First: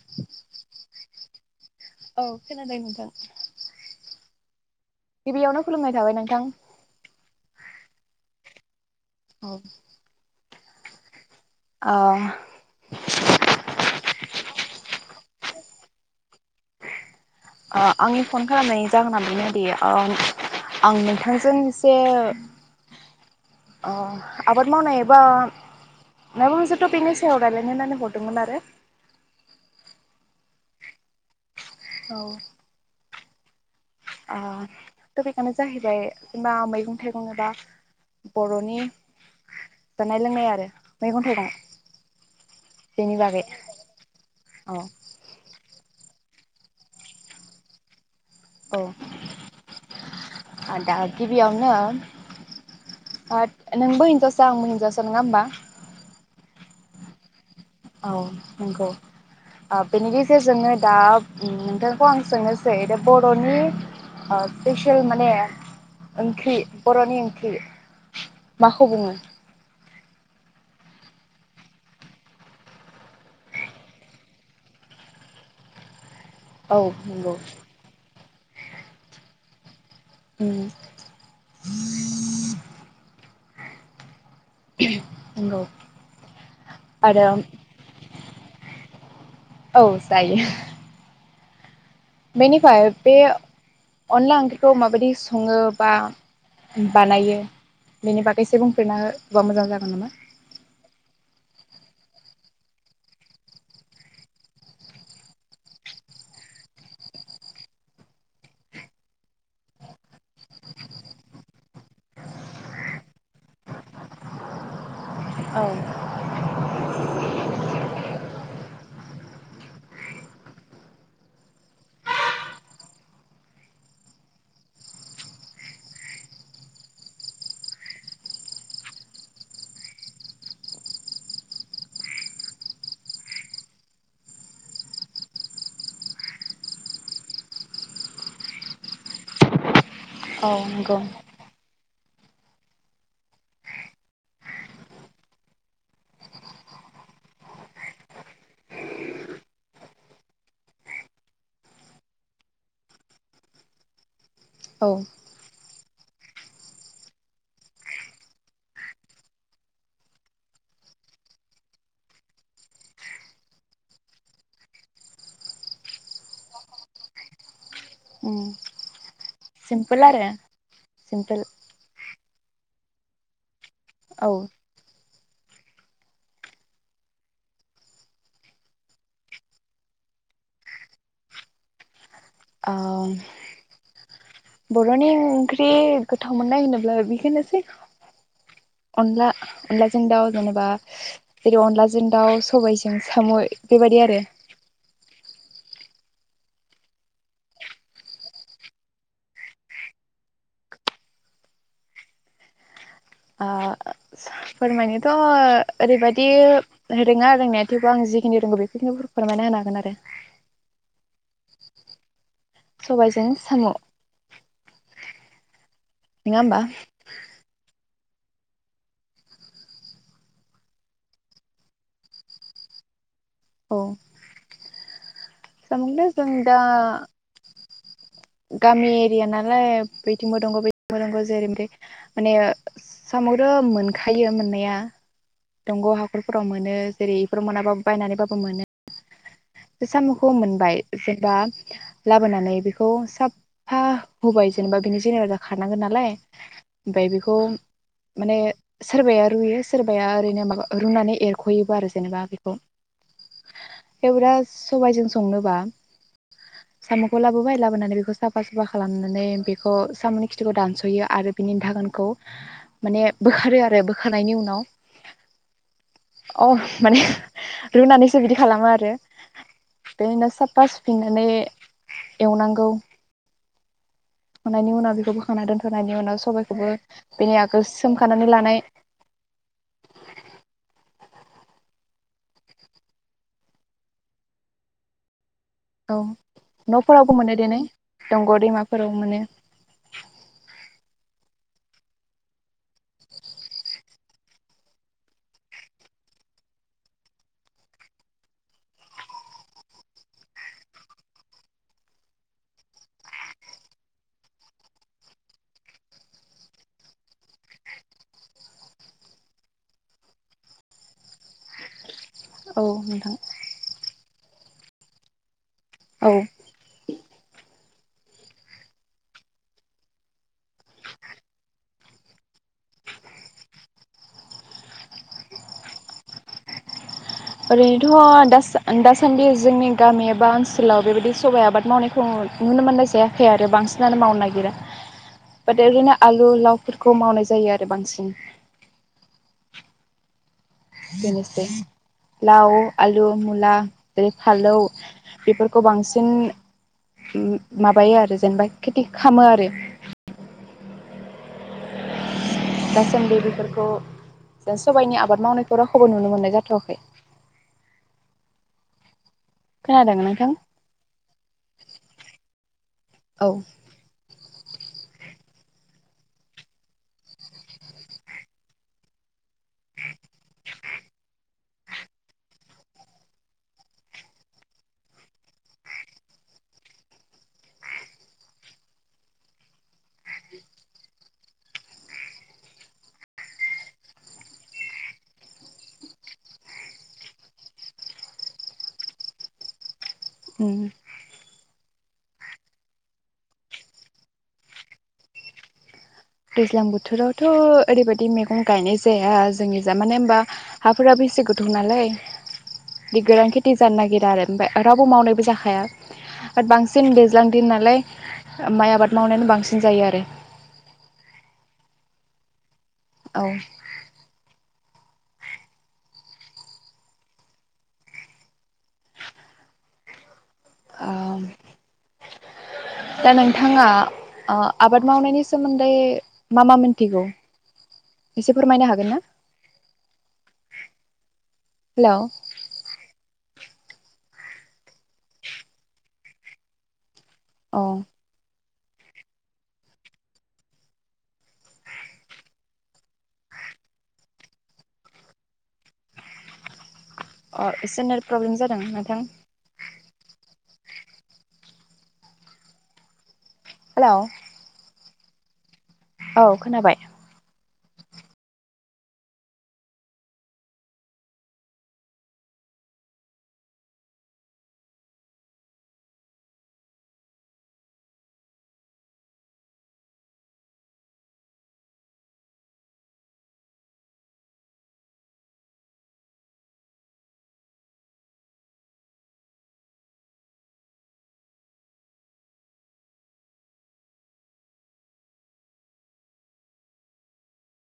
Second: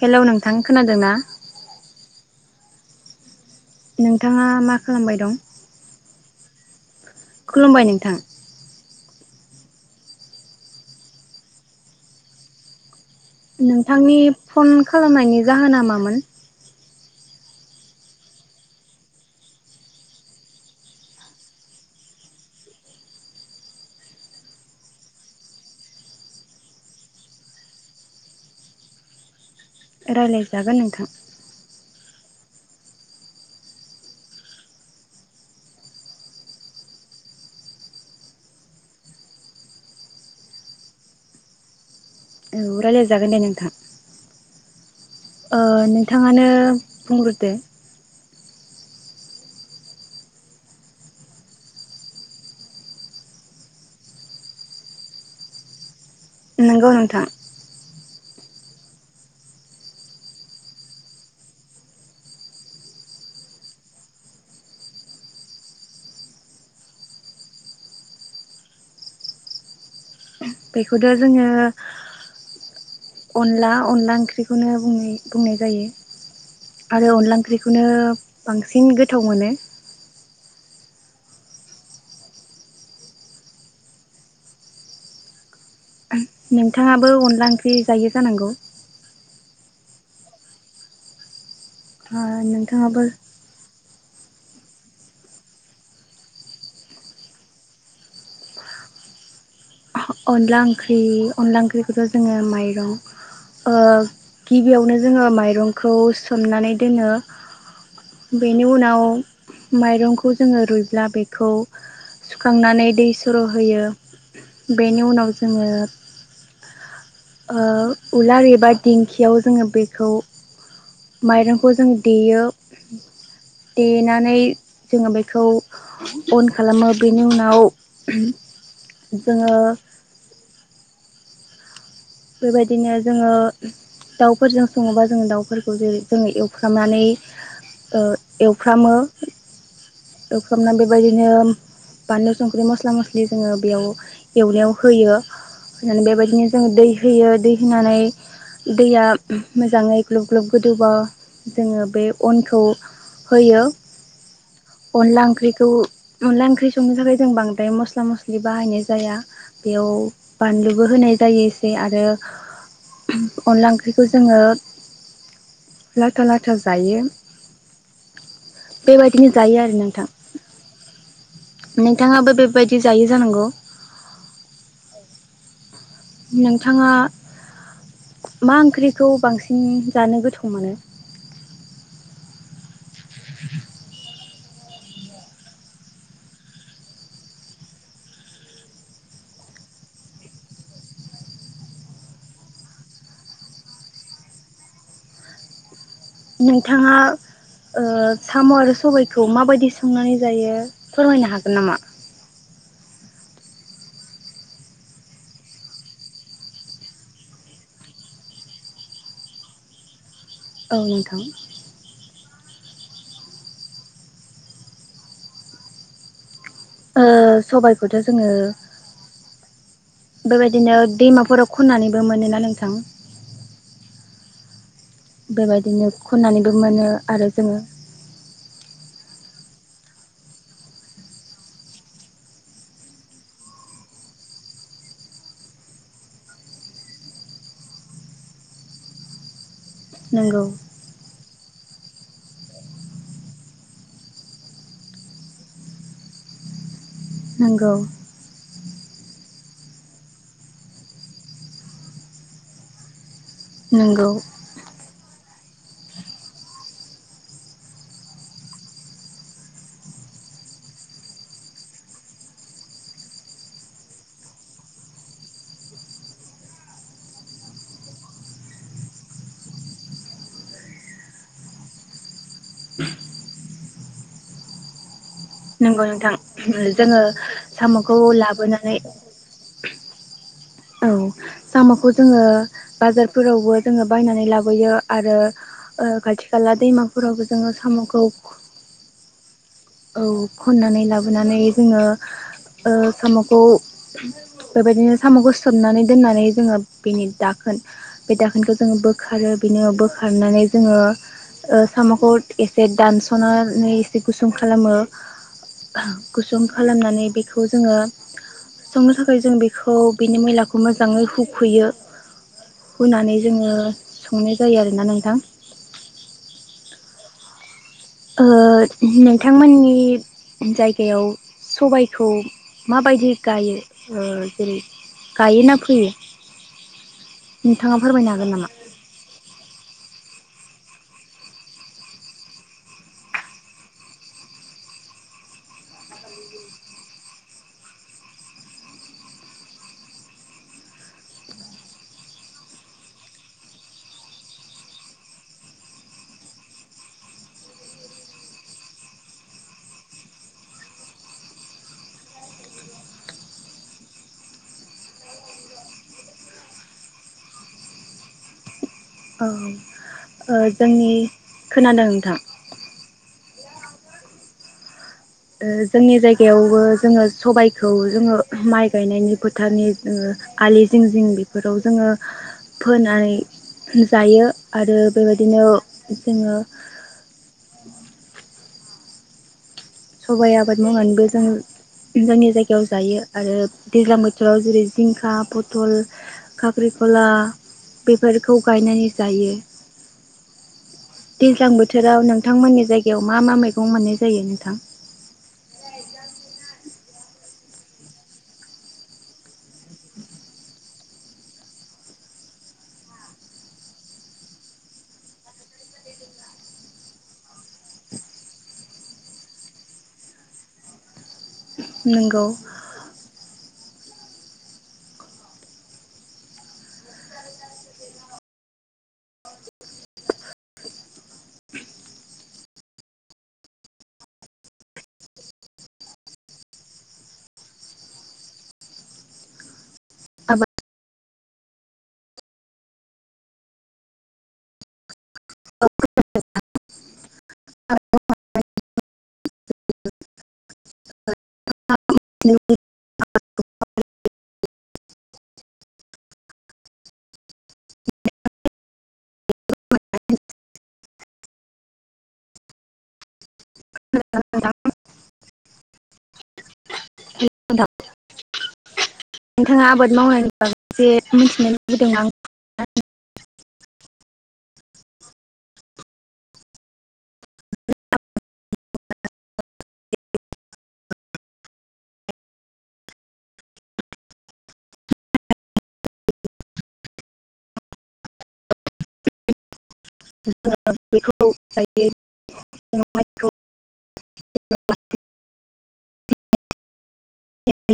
Hello नोंथां खोनादों ना? औ खोनादों नोंथां। नोंथाङा मा खालामबाय दं गिबियावनो खुलुमनाय थाबाय नों थां। खुलुमबाय नोंथां। औ। अ। नोंथांनि फन खालामनायनि जाहोना मामोन? ओ आंनि फन खालामनायनि जाहोना बेनोदि ओ आं नोंथांजों इसे ओ आबाद मावनाय एबा माबा मोनसे टपिकनि सायाव रायलायनो होननानै हरदोंमोन आरो। रायलायजागोन नोंथां औ। ओ टपिकआनो जाहैबाय जेनबा मैगं थाइगं एबा बर'नि जानाय लोंनाय आरो मैगं थाइगं। औ रायलाय जागोन दे नोंथां। अ। ओ नोंथाङानो बुंग्रोदो। औ आ दा गिबियावनो ओथ नोंबो हिनजावसा आंबो हिनजावसा नङा होमबा। नंगौ नोंथां। औ नंगौ ओ बेनि गेजेरजोंनो उम दा नोंथांखौ आं सोंनोसै दा बर'नि ओ स्पेसियेल माने ओंख्रि बर'नि ओंख्रि माखौ बुङो? बेखौथ जोङो अनला अनला ओंख्रिखौनो बुं बुंनाय जायो। औ आरो नंगौ अनला ओंख्रिखौनो। बांसिन गोथाव मोनो। उम। नंगौ। नोंथाङाबो आरो अनला ओंख्रि जायो जानांगौ? औ जायो। ओ बेनिफाय नोंथाङाबो बेे अनला ओंख्रिखौ माबायदि सङो बा बानायो बेनि बागै एसे बुंफोरना होबा मोजां जागो। अनला ओंख्रि अनला ओंख्रि खौ जोङो माइरं ओ गिबियावनो जोङो माइरंखौ सोमनानै दोनो बेनि उनाव माइरंखौ जोङो रुइब्ला बेखौ सुखांनानै दै सर'होयो बेनि उनाव औ जोङो। ओ उलार एबा दिंखियाव जोङो बेखौ माइरंखौ जों देयो देनानै जोङो बेखौ अन खालामो बेनि उनाव जोङो। बेबायदिनो जोङो दाउफोरजों सङोबा जोङो दाउफोरखौ जेरै जोङो एवफ्रामनानै ओ एवफ्रामो औ एवफ्रामना नंगौ बेबादिनो बानलु संख्रि मस्ला मस्लि जोङो बेयाव एवनायाव होयो होनानै बेबायदिनो जोङो दै होयो दै होनानै दैया मोजाङै ग्लुब ग्लुब गोदौबा जोङो बे अनखौ होयो औ अनला ओंख्रिखौ अनला ओंख्रि संनो थाखाय जों बांद्राय मस्ला मस्लि बाहायनाय जाया बेयाव बानलुबो होनाय जायो एसे आरो अनला ओंख्रिखौ जोङो लाथा लाथा जायो उम बेबायदिनो जायो आरो नोंथां सिम्पोल नोंथाङाबो बेबायदि जायो जानांगौ औ नोंथाङा मा ओंख्रिखौ बांसिन जानो गोथाव मोनो? ओ [inaudible] बर'नि ओंख्रि गोथाव मोननाय होनोब्ला बेखौनोसै अनला अनलाजों दाउ जेनेबा जेरै अनलाजों दाउ सबाइजों साम' बेबायदि आरो नोंथाङा ओ साम' आरो सबायखौ माबायदि संनानै जायो फोरमायनो हागोन नामा? ओ फोरमायनोथ' ओरैबायदि रोङा रोंनाया थेवबो आं जिखिनि रोंगौ बखिनिखौ फोरमायना होनो हागोन आरो औ नोंथां सबायजों साम' नङा होमबा बेखौथ' जोङो बेबायदिनो दैमाफोराव खननानैबो मोनोना नोंथां औ बेबायदिनो साम'खौथ' जों खननानैबो दा मोनो आरो जोङो गामि एरिया नालाय बैथिंबो दङ बथिंबो दङ जेरै मेरै माने सामखौथ मोनखायो मोननाया दंग' हाखरफोराव मोनो जेरै बेफोराव मोनाबाबो बायनानैबाबो मोनो साम'खौ नंगौ मोनबाय जेनेबा लाबोनानै बेखौ साफा हुबाय जेनेबा बिनि जेनेरा खारनांगोन नालाय ओमफाय बेखौ नंगौ माने सोरबाया रुयो सोरबाया ओरैनो माबा रुनानै एरख'योबो आरो जेनेबा बेखौ। नोंगौ। सबायजों संनो बां साम'खौ लाबोबाय लाबोनानै बेखौ साफा सुफा खालामनानै बेखौ साम'नि खिथिखौ दानस'यो आरो बिनि दागोनखौ माने बोखारो आरो बोखारनायनि उनाव अ माने रुनानैसो बिदि खालामो आरो। बेदिनो साफा सुफिननानै एवनांगौ। [unintelligible] नंगौ नोंथां उनाव सबायखौबो जोङो बेनि आगोल साम'खौ सोमखानानै लानाय लाबोनानै औ। साम'खौ जोङो बाजारफोरावबो जोङो बायनानै लाबोयो आरो ओ औ खाथि खाला न'फोरावबो दैमाफोरावबो मोनो जोङो देनै साम'खौ दंग' दैमाफोराव मोनो औ खननानै लाबोनानै जोङो ओ साम'खौ बेबायदिनो साम'खौ सोमनानै दोननानै जोङो बेनि दाखोन बे दाखोनखौ जोङो बोखारो बेनि उनाव बोखारनानै जोङो ओ साम'खौ एसे दानस'नानै एसे गुसुं खालामो गुसुं खालामनानै बेखौ जोङो संनो थाखाय जों बेखौ बेनि मैलाखौ मोजाङै हुखुयो औ नोंथां हुनानै जोङो संनाय जायो आरोना नोंथां। औ। ओ नोंथांमोननि जायगायाव सबायखौ माबायदि गायो ओ जेरै गायो ना फैयो? नोंथाङा फोरमायनो हागोन ओरैनोथ' नामा? दासा-दासान्दि जोंनि गामियाब बा ओनसोलाव बेबायदि सबाय आबाद मावनायखौ नु-नुनो मोननाय जायाखै आरो। बांसिनानो मावनो नागिरा ओदेरोना आलु, लावफोरखौ मावनाय जायो आरो बांसिन। बेनोसै लाव, आलु, मुला जरै फालौ बेफोरखौ बांसिन उम माबायो आरो जेनेबा खेथि खामो आरो। दासान्दि बेफोरखौ जों सबायनि आबाद मावनायखौ रावखौबो नुनो मोननाय जाथ'वाखै। औ खोनादों नोंथां ओ जोंनि खोनादों नोंथां? औ। ओ जोंनि जायगायावबो जोङो सबायखौ जोङो माइ गायनायनि फोथारनि जोङो आलि जिं जिं बिफोराव जोङो फोनानै जायो आरो बेबायदिनो जोङो सबाय आबाद मावनानैबो जों जोंनि जायगायाव जायो आरो दैज्लां बोथोराव जेरै जिंखा, पथल, खाख्रिखला बेफोरखौ गायनानै जायो। उम। दैज्लां बोथोराव नोंथांमोननि जायगायाव मा मा मैगं मोननाय जायो नोंथां? [unintelligible] ज्लां बोथोरावथ' ओरैबायदि मेगं गायनाय जाया जोंनि जा मानो होनबा हाफोराबो बेसे गोथाव नालाय दि गोरान खेथि जानो नागिरा आरो। ओमफाय रावबो मावनायबो जाखाया ओद बांसिन दैज्लां दिन नालाय ओ माइ आबाद मावनायानो बांसिन जायो आरो। नोंगौ। औ। ओ दा नोंथाङा ओ आबाद मावनायनि सोमोन्दै मा मा मिथिगौ एसे फोरमायनो हागोन ना? आबाद हेलौ औ खोनादों ना? औ। [unintelligible] अ' एसे नेट प्रब्लेम जादों ना? थां। [unintelligible] हेलौ औ खोनाबाय। हेलौ नोंथां नोंथाङा आबाद मावनायनि बागै जे मिथिनो लुबैदों [unintelligible] [unintelligible] बेखौ [unintelligible] [unintelligible]